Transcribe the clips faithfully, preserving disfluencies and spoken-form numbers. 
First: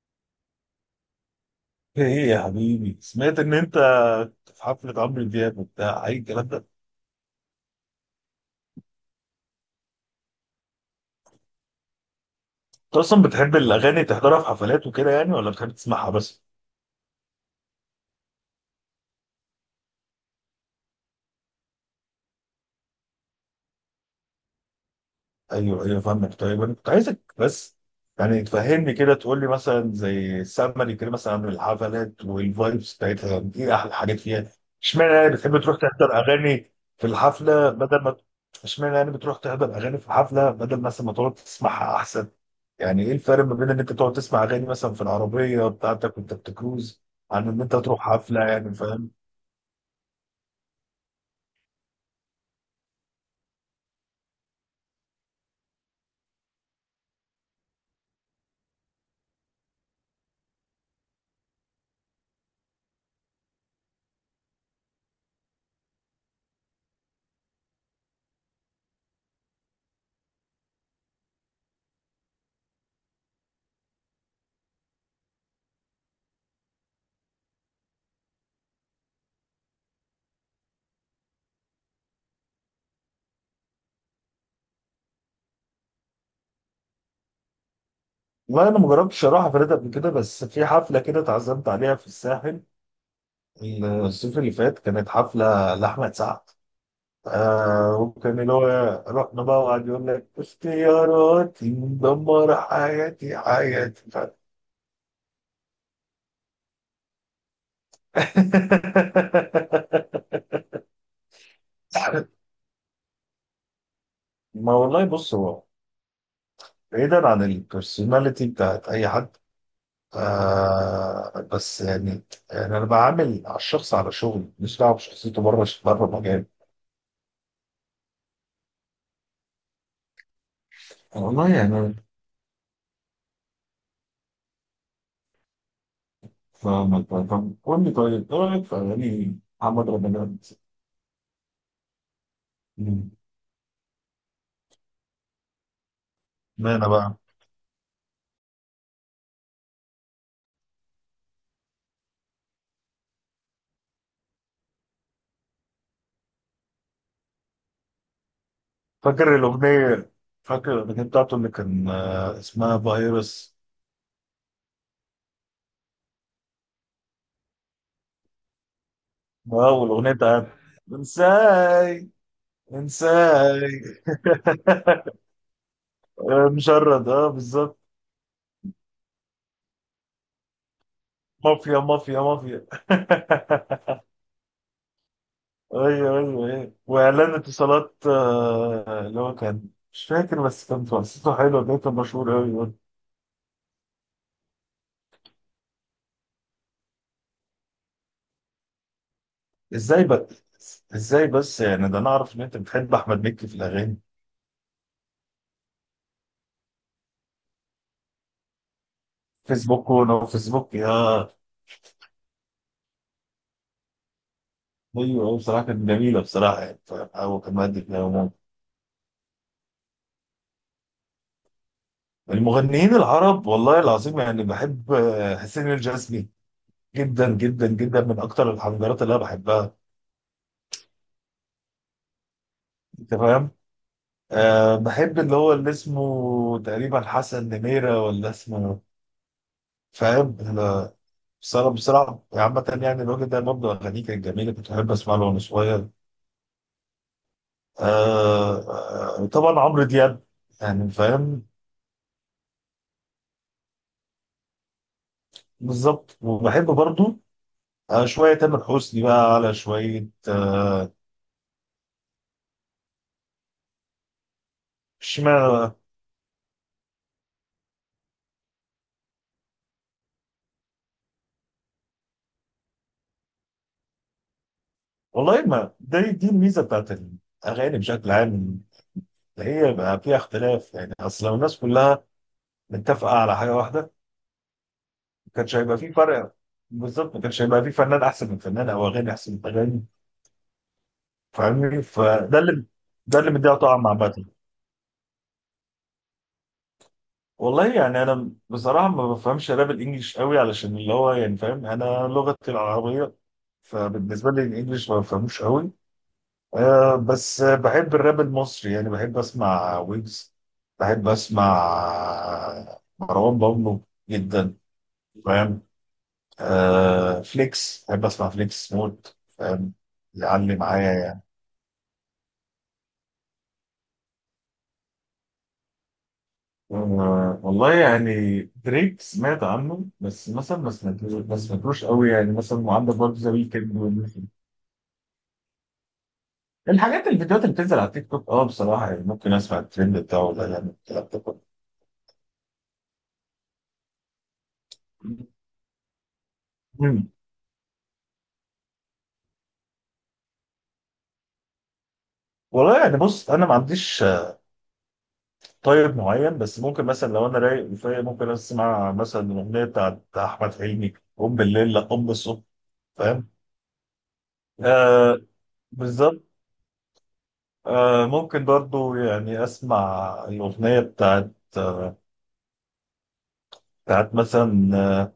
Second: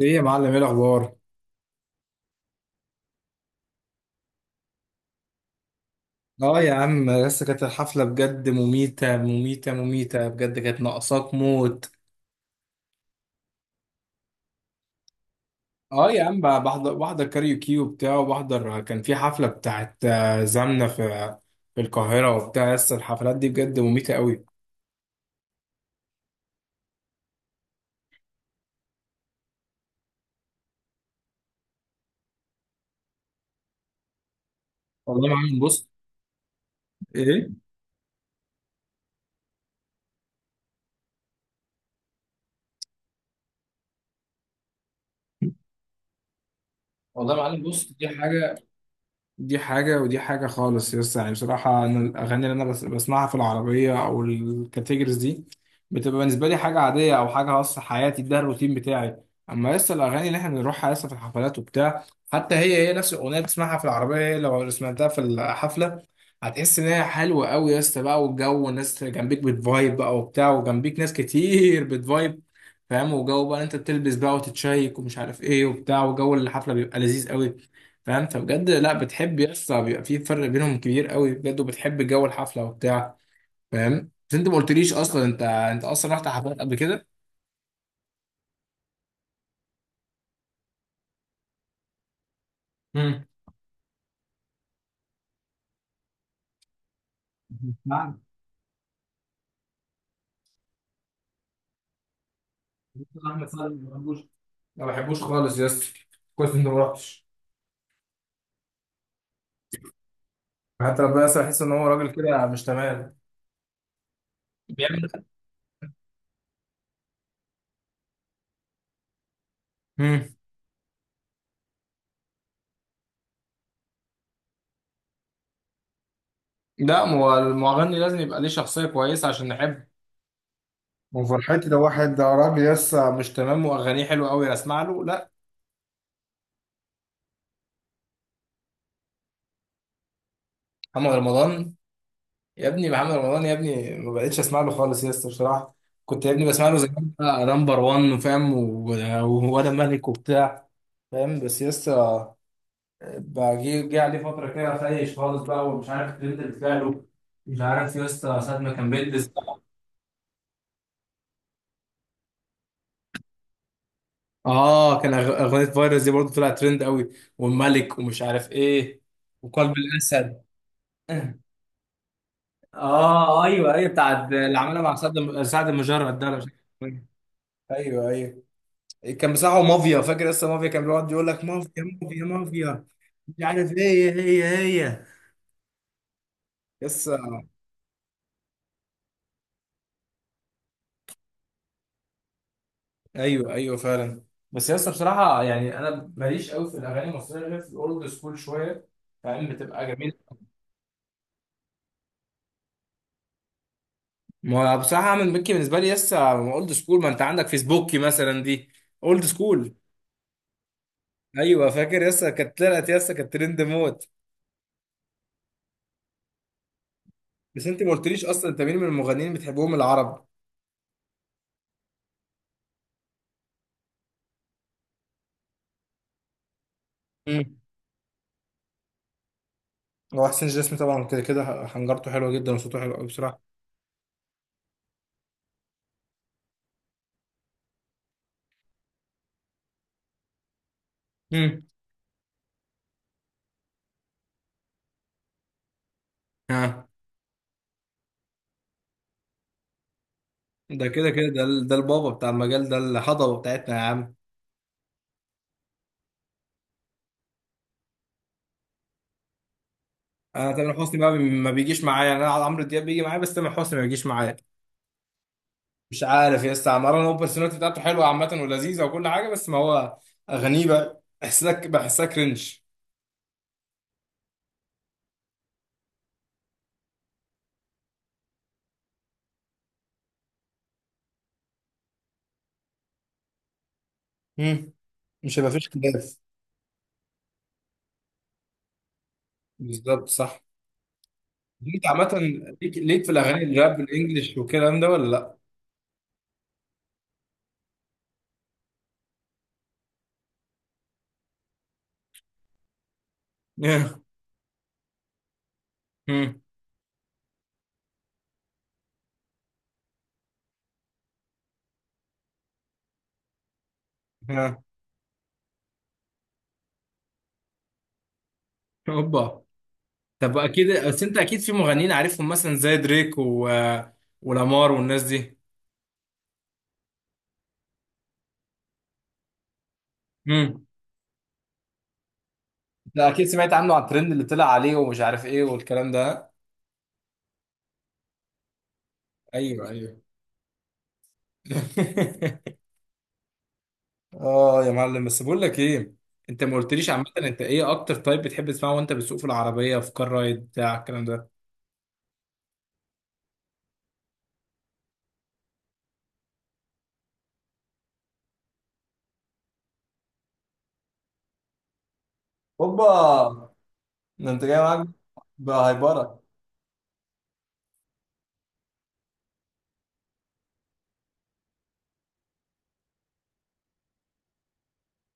ايه يا معلم، ايه الاخبار؟ ايه، يا حبيبي سمعت ان انت في حفلة عمرو دياب وبتاع اي الكلام اه ده؟ يا عم، لسه كانت الحفله بجد مميته مميته مميته، بجد كانت ناقصاك موت. انت اصلا بتحب الاغاني تحضرها في حفلات وكده يعني، ولا بتحب تسمعها اه يا عم، بس؟ بقى بحضر بحضر كاريوكي وبتاع، وبحضر كان في حفله بتاعت آه، زمنه في في القاهره وبتاع، لسه الحفلات دي بجد مميته قوي. ايوه ايوه، فاهمك. طيب انا كنت عايزك بس يعني تفهمني كده، تقول لي مثلا زي سمري كده، مثلا عن الحفلات والفايبس بتاعتها، يعني ايه احلى حاجات فيها؟ اشمعنى والله يعني يا معلم بتحب تروح بص تحضر اغاني في ايه، الحفله بدل ما. اشمعنى يعني بتروح تحضر اغاني في الحفله بدل مثلا ما تقعد تسمعها احسن؟ يعني ايه الفرق ما بين ان انت تقعد تسمع اغاني مثلا في العربيه بتاعتك وانت بتكروز، والله يا عن ان معلم انت بص، تروح دي حفله، حاجه، يعني فاهم. دي حاجة ودي حاجة خالص، يس يعني. بصراحة أنا الأغاني اللي أنا بس بسمعها في العربية أو الكاتيجوريز دي بتبقى بالنسبة لي حاجة عادية أو حاجة خاصة حياتي، ده الروتين بتاعي. أما لسه الأغاني اللي إحنا بنروحها لسه في الحفلات وبتاع، حتى هي هي نفس الأغنية بتسمعها في العربية، هي لو سمعتها في الحفلة هتحس إن هي حلوة أوي، يس بقى. والجو والناس جنبيك بتفايب بقى وبتاع، وجنبيك ناس كتير بتفايب، فاهم؟ وجو بقى أنت بتلبس بقى وتتشيك ومش عارف إيه وبتاع، وجو الحفلة بيبقى لذيذ أوي، فاهم؟ فبجد لا بتحب، يس، بيبقى في فرق بينهم كبير قوي بجد، وبتحب جو الحفله وبتاع، فاهم؟ بس انت ما قلتليش اصلا، انت انت اصلا رحت حفلات قبل كده؟ والله انا ما جربتش اروح حفلات قبل كده، بس في حفله كده اتعزمت عليها في الساحل امم. الصيف اللي فات، كانت حفلة لأحمد سعد. آه نعم. وكان اللي هو رحنا بقى وقعد يقول لك اختياراتي مدمرة حياتي احمد سعد ما حياتي ف- بحبوش، ما بحبوش خالص، يس. كويس انت ما رحتش. حتى بس احس ان هو راجل كده مش تمام. ما والله، بيعمل. بص هو بعيدا عن البرسوناليتي بتاعت أي حد، امم. آه بس يعني، يعني أنا بعامل على الشخص، على شغل، مش دعوة بشخصيته، بره بره مجال. لا، ما هو المغني لازم يبقى ليه شخصيه كويسه عشان نحبه. والله وفرحتي ده، يعني، واحد ده راجل لسه مش تمام واغانيه حلوه قوي اسمع له؟ لا. فاهمك، فاهم. قول لي طيب، إيه رأيك في أغاني محمد رمضان؟ محمد رمضان. يا ابني محمد رمضان، يا ابني ما بقتش اسمع له خالص يا اسطى بصراحه. كنت يا ابني بسمع له اشمعنى زمان، بقى؟ بقى نمبر واحد وفاهم و- وانا ملك وبتاع، فاهم؟ بس يا اسطى، بقى جه جه عليه فتره كده خايش خالص بقى، ومش عارف الترند اللي طلع له. مش عارف يا اسطى ساعه ما كان بيلبس. فاكر الأغنية فاكر الأغنية بتاعته اللي كان، آه، اسمها فيروس. اه، كان أغ- اغنيه فيروس دي برضه طلعت ترند قوي، والملك ومش عارف ايه، اه، وقلب والأغنية الاسد. بتاعت انساي. اه ايوه انساي. ايوه، بتاعت اللي عملها مع سعد سعد المجرد ده، ولا مش آه، عارف اسمه إيه. مشرد، اه بالظبط. ايوه ايوه، كان بتاعه مافيا، فاكر؟ لسه مافيا، كان بيقعد يقول لك مافيا مافيا مافيا مافيا مافيا مافيا، مش عارف ايه هي. هي هي. ايوه. ايوه ايوه، لسه. واعلان اتصالات، آه، اللي هو كان مش فاكر، بس كان قصته حلوه، ده كان مشهور قوي برضه. ايوه ايوه فعلا. بس لسه بصراحه يعني انا ماليش قوي في الاغاني المصريه، غير في الاولد سكول شويه، فاهم؟ بتبقى ازاي جميله. بس ازاي بس يعني، ده انا اعرف ان انت بتحب احمد مكي في الاغاني. ما هو بصراحه من مكي بالنسبه لي لسه اولد سكول. ما انت عندك فيسبوكي مثلا دي، اولد سكول. فيسبوك ونو فيسبوك يا. ايوه فاكر، لسه كانت طلعت لسه كانت ترند موت. ايوه، هو بصراحه كانت جميله بصراحه يعني. هو كان بس مادي انت في ما قلتليش العموم. اصلا، انت مين من المغنيين بتحبهم العرب؟ المغنيين العرب، والله العظيم يعني بحب آه، حسين الجسمي جدا امم. جدا جدا، من اكتر الحنجرات اللي انا بحبها، هو حسين جسمي طبعا كده كده حنجرته حلوه جدا، وصوته حلو قوي انت فاهم. بصراحه. أه، بحب اللي هو اللي اسمه تقريبا حسن نميرة ولا اسمه. فاهم ال- امم. بصراحه بصراحه عامه يعني، الراجل ده برضه اغانيه كانت جميله، كنت بحب اسمع له وانا صغير. ها. أه آه، طبعا عمرو دياب، ده يعني كده كده، ده فاهم. ال- ده البابا بتاع المجال ده، الهضبه بتاعتنا يا عم. بالظبط. وبحب برضه آه شوية تامر حسني بقى، على شوية انا تامر آه، حسني بقى ما بيجيش معايا، انا عمرو دياب بيجي معايا، بس تامر حسني ما بيجيش معايا. اشمعنى بقى؟ مش عارف يا اسطى عمران، هو البرسوناليتي بتاعته حلوه عامه ولذيذه وكل حاجه، بس ما هو اغانيه بقى بحسها بحسها كرنج. والله، ما دي دي الميزة بتاعت الأغاني بشكل عام، إن هي بقى فيها اختلاف يعني. أصل لو الناس كلها متفقة على حاجة واحدة امم. ما مش هيبقى كانش فيش هيبقى في خلاف. فرق. بالظبط، ما كانش هيبقى في فنان أحسن من فنان، أو أغاني أحسن من أغاني، بالظبط، صح. فاهمني؟ انت عامه، فده اللي ليك ليك في ده اللي الاغاني مديها الراب طعم عامة. الانجليش والكلام ده ولا لا؟ والله يعني، أنا بصراحة ما بفهمش راب الإنجليش قوي، علشان اللي هو يعني، فاهم، أنا لغتي العربية. فبالنسبة لي الإنجليش ما بفهموش قوي. امم. آه، بس بحب الراب المصري يعني. بحب اسمع ويجز. بحب اسمع مروان بابلو جدا، ها. فاهم. آه، فليكس. بحب اسمع فليكس موت، اوبا. فاهم. طب يعلي اكيد، معايا بس انت يعني. اكيد في مغنيين عارفهم مثلا زي دريك و... ولامار والناس دي. آه، والله يعني، دريك سمعت عنه، بس مثلا امم. ما سمعتوش ما سمعتوش قوي يعني. مثلا عندك ده برضه اكيد ذا سمعت عنه ويكند على الترند اللي وال- طلع عليه ومش عارف ايه والكلام ده. الحاجات، الفيديوهات اللي بتنزل على التيك توك. اه بصراحه يعني، ممكن اسمع ايوه ايوه. الترند بتاعه ده، يعني الكلام ده كله. اه يا معلم، بس بقول لك ايه، انت ما قلتليش عامه، مم. انت ايه اكتر تايب بتحب تسمعه وانت بتسوق في العربيه، في كار رايد بتاع الكلام ده؟ والله يعني بص، انا ما عنديش طيب معين، بس ممكن مثلا لو انا رايق كفايه ممكن اسمع مثلا الاغنيه بتاعت احمد حلمي، قوم بالليل لا قوم بالصبح، اوبا. فاهم. ده انت جاي معاك آه، بالظبط. بهايبرة. آه، ممكن برضو يعني اسمع الاغنيه بتاعت آه بتاعت مثلا،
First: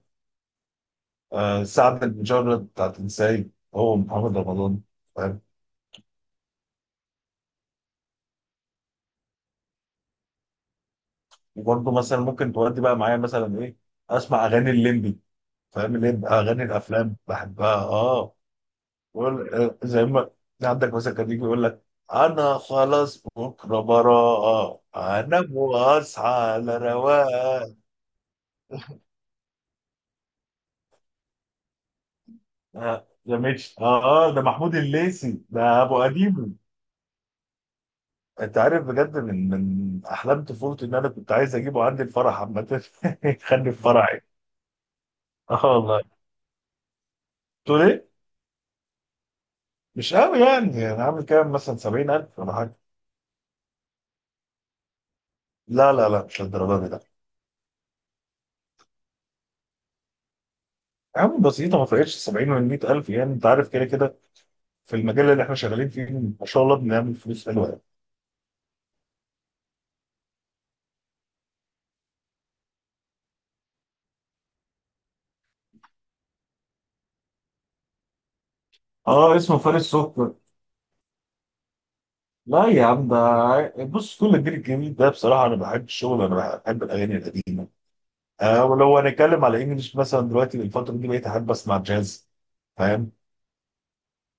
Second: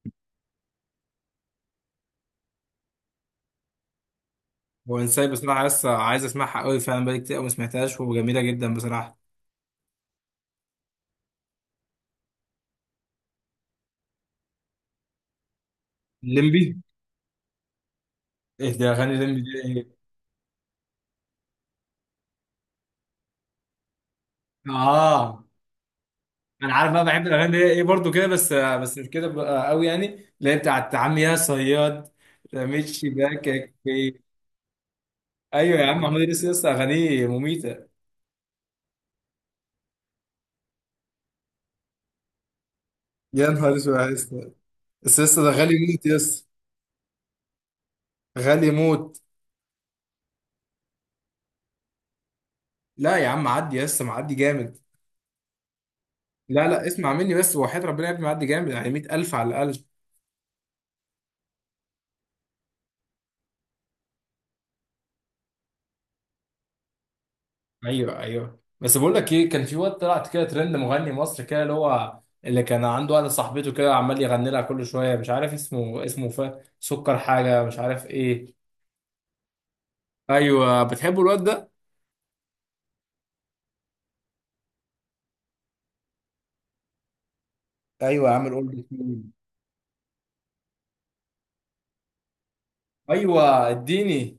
آه سعد المجرد بتاعت انساي، هو محمد رمضان، وانساي فاهم. بصراحه لسه عايز اسمعها قوي فعلا، بقالي كتير قوي ما سمعتهاش وجميله جدا بصراحه. وبرضو مثلا ممكن تودي بقى معايا مثلا ايه، اسمع اغاني الليمبي، فاهم، اللي هي اغاني الليمبي. الافلام بحبها اه. ايه ده اغاني الليمبي يقول آه، دي؟ زي ما عندك مثلا، كان يجي يقول لك، انا خلاص بكره براءة اه انام واصحى انا على عارف بقى، بحب الاغاني اللي رواق. هي ايه برضو كده، بس بس مش كده بقى قوي يعني. اللي هي بتاعت عم يا صياد، رميت آه، ده شباكك مش اه، في. اه ده محمود الليثي، ايوه ده يا ابو عم، محمود إدريس قديم. لسه اغانيه مميته. انت عارف بجد، من من احلام طفولتي ان انا كنت عايز اجيبه عندي الفرح عامه يا يخلي نهار في اسود يا فرحي. اسطى، بس لسه ده اه غالي موت يا والله، اسطى. تقول ايه؟ غالي موت. مش قوي يعني، انا عامل كام مثلا، سبعين الف ولا حاجه؟ لا يا عم، معدي لسه، معدي جامد. لا لا لا، مش لا للدرجه لا، دي، لا. اسمع مني بس، وحياة ربنا يا ابني معدي جامد، يعني مية ألف على الاقل. يا عم بسيطه، ما فرقتش سبعين من مئة الف يعني، انت عارف كده كده في المجال اللي احنا شغالين فيه، ما شاء الله، بنعمل فلوس حلوه يعني. ايوه ايوه، بس بقول لك ايه، كان في وقت طلعت كده ترند مغني مصري كده، اللي هو اللي كان عنده واحده صاحبته كده عمال يغني لها كل شويه، مش عارف اسمه، اسمه ف... سكر حاجه، مش عارف ايه. اه، اسمه فارس سكر. ايوه بتحبوا الواد ده؟ لا يا عم، ده بص، كل الجيل الجديد ده بصراحه، انا بحب الشغل، انا بحب الاغاني القديمه. ايوه يا عم، آه، الاولد ولو سكول. هنتكلم على انجلش مثلا دلوقتي، الفتره دي بقيت احب اسمع جاز، فاهم. ايوه، اديني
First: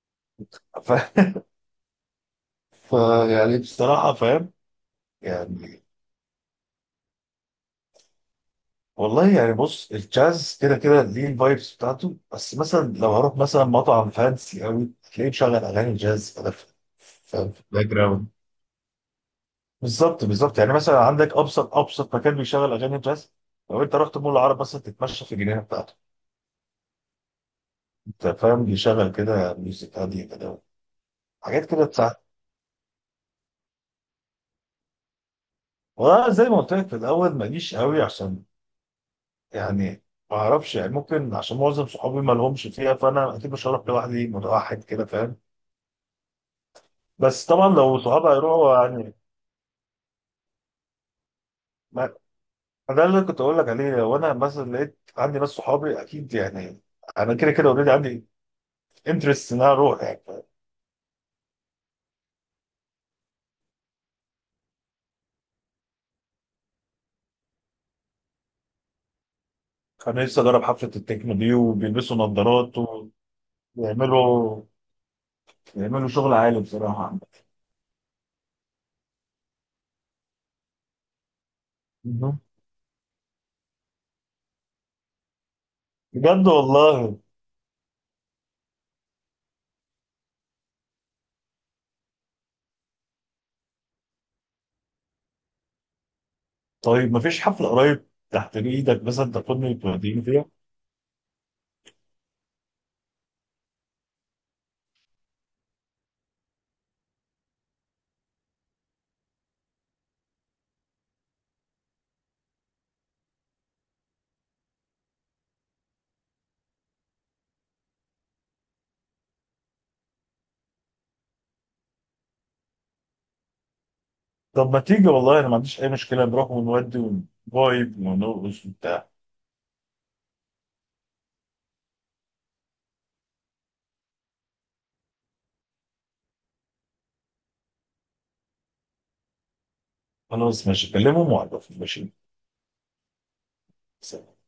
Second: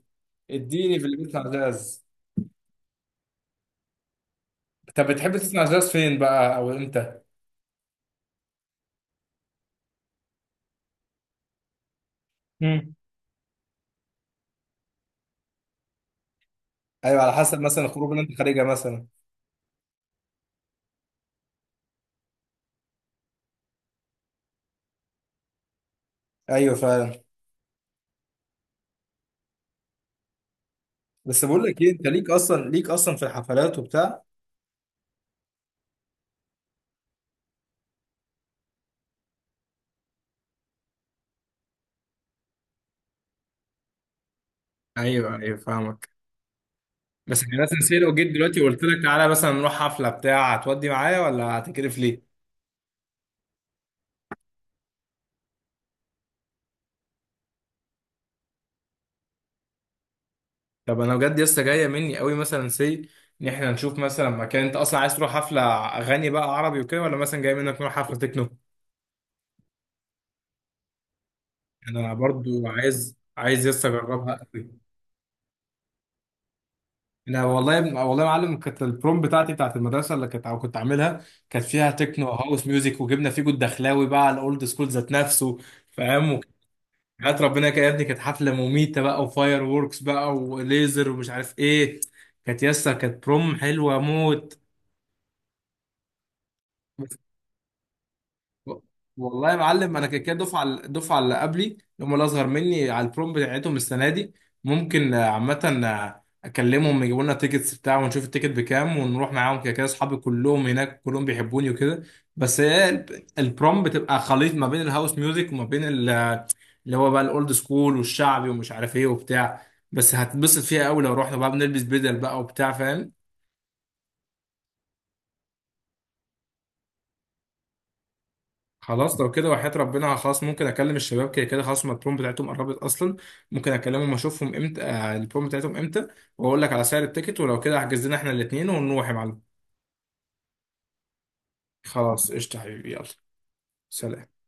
ف... اديني في اللي بيسمع جاز. ف يعني بصراحه، فاهم، طب بتحب تسمع يعني. جاز فين بقى او امتى؟ والله يعني بص، الجاز كده كده ليه الفايبس بتاعته، بس مثلا مم. لو هروح مثلا مطعم فانسي قوي، تلاقيه مشغل اغاني جاز كده في ايوه، على في- حسب في مثلا الباك الخروج اللي جراوند. انت خارجها مثلا. بالظبط بالظبط يعني، مثلا عندك ابسط ابسط مكان بيشغل اغاني جاز، لو انت رحت مول العرب مثلا تتمشى في الجنينه بتاعته، ايوه فعلا. انت فاهم، بيشغل كده ميوزك هاديه كده، بس بقول حاجات لك كده ايه، انت تساعد. ليك اصلا، ليك اصلا في الحفلات وبتاع؟ وزي ما قلت لك في الاول ماليش قوي، عشان يعني ما اعرفش يعني، ممكن عشان معظم صحابي ما لهمش فيها، فانا اكيد مش هروح لوحدي متوحد كده، ايوه فاهم. ايوه فاهمك. بس بس احنا طبعا مثلا لو سي، لو صحابي جيت دلوقتي هيروحوا وقلت لك يعني، تعالى مثلا نروح حفله بتاع، هتودي معايا ولا هتكرف ما ليه؟ ما ده اللي كنت اقول لك عليه، وانا مثلا لقيت عندي ناس صحابي اكيد يعني، انا كده كده اوريدي عندي انترست ان انا اروح يعني. طب انا بجد لسه جايه مني قوي مثلا سي، ان احنا نشوف مثلا مكان، انت اصلا عايز تروح حفله اغاني بقى عربي وكده، ولا مثلا جاي منك نروح حفله تكنو؟ كان لسه جرب حفلة التكنو دي انا وبيلبسوا برضو نظارات، عايز، عايز لسه اجربها ويعملوا قوي. يعملوا شغل عالي بصراحة. انا والله يا ابني- والله يا معلم، كانت البروم بتاعتي بتاعت المدرسه اللي كنت كنت عاملها، كانت فيها تكنو مهم. هاوس ميوزك، وجبنا فيجو الدخلاوي بقى الاولد سكول ذات نفسه، فاهم؟ بجد والله. حياة ربنا كده يا ابني كانت حفلة مميتة بقى، وفاير ووركس بقى وليزر ومش عارف ايه، كانت يسا، كانت بروم حلوة موت. طيب مفيش حفلة قريب تحت ايدك مثلا والله يا تاخدني معلم، انا كده وتوديني كده فيها؟ دفعه، الدفعه اللي قبلي اللي هم الاصغر مني، على البروم بتاعتهم السنه دي ممكن آه، عامه آه، اكلمهم يجيبوا لنا تيكتس بتاع، ونشوف التيكت بكام ونروح معاهم، كده كده اصحابي كلهم هناك كلهم بيحبوني وكده. بس هي ال- البروم بتبقى خليط ما بين الهاوس ميوزك وما بين ال- اللي هو بقى الاولد سكول والشعبي ومش عارف ايه وبتاع، بس هتبسط فيها قوي. لو رحنا بقى بنلبس بدل بقى وبتاع، فاهم؟ طب ما تيجي، والله انا ما عنديش اي مشكلة، نروح ونودي ونفايب ونرقص وبتاع. خلاص لو كده، وحياة ربنا خلاص ممكن اكلم الشباب، كده كده خلاص هما البروم بتاعتهم قربت اصلا. ممكن اكلمهم اشوفهم امتى آه، البروم بتاعتهم امتى، واقول لك على سعر التيكت، ولو كده احجز لنا احنا الاثنين ونروح يا معلم. خلاص ماشي، كلمهم وعرفني، ماشي. خلاص قشطة حبيبي، يلا سلام. سلام.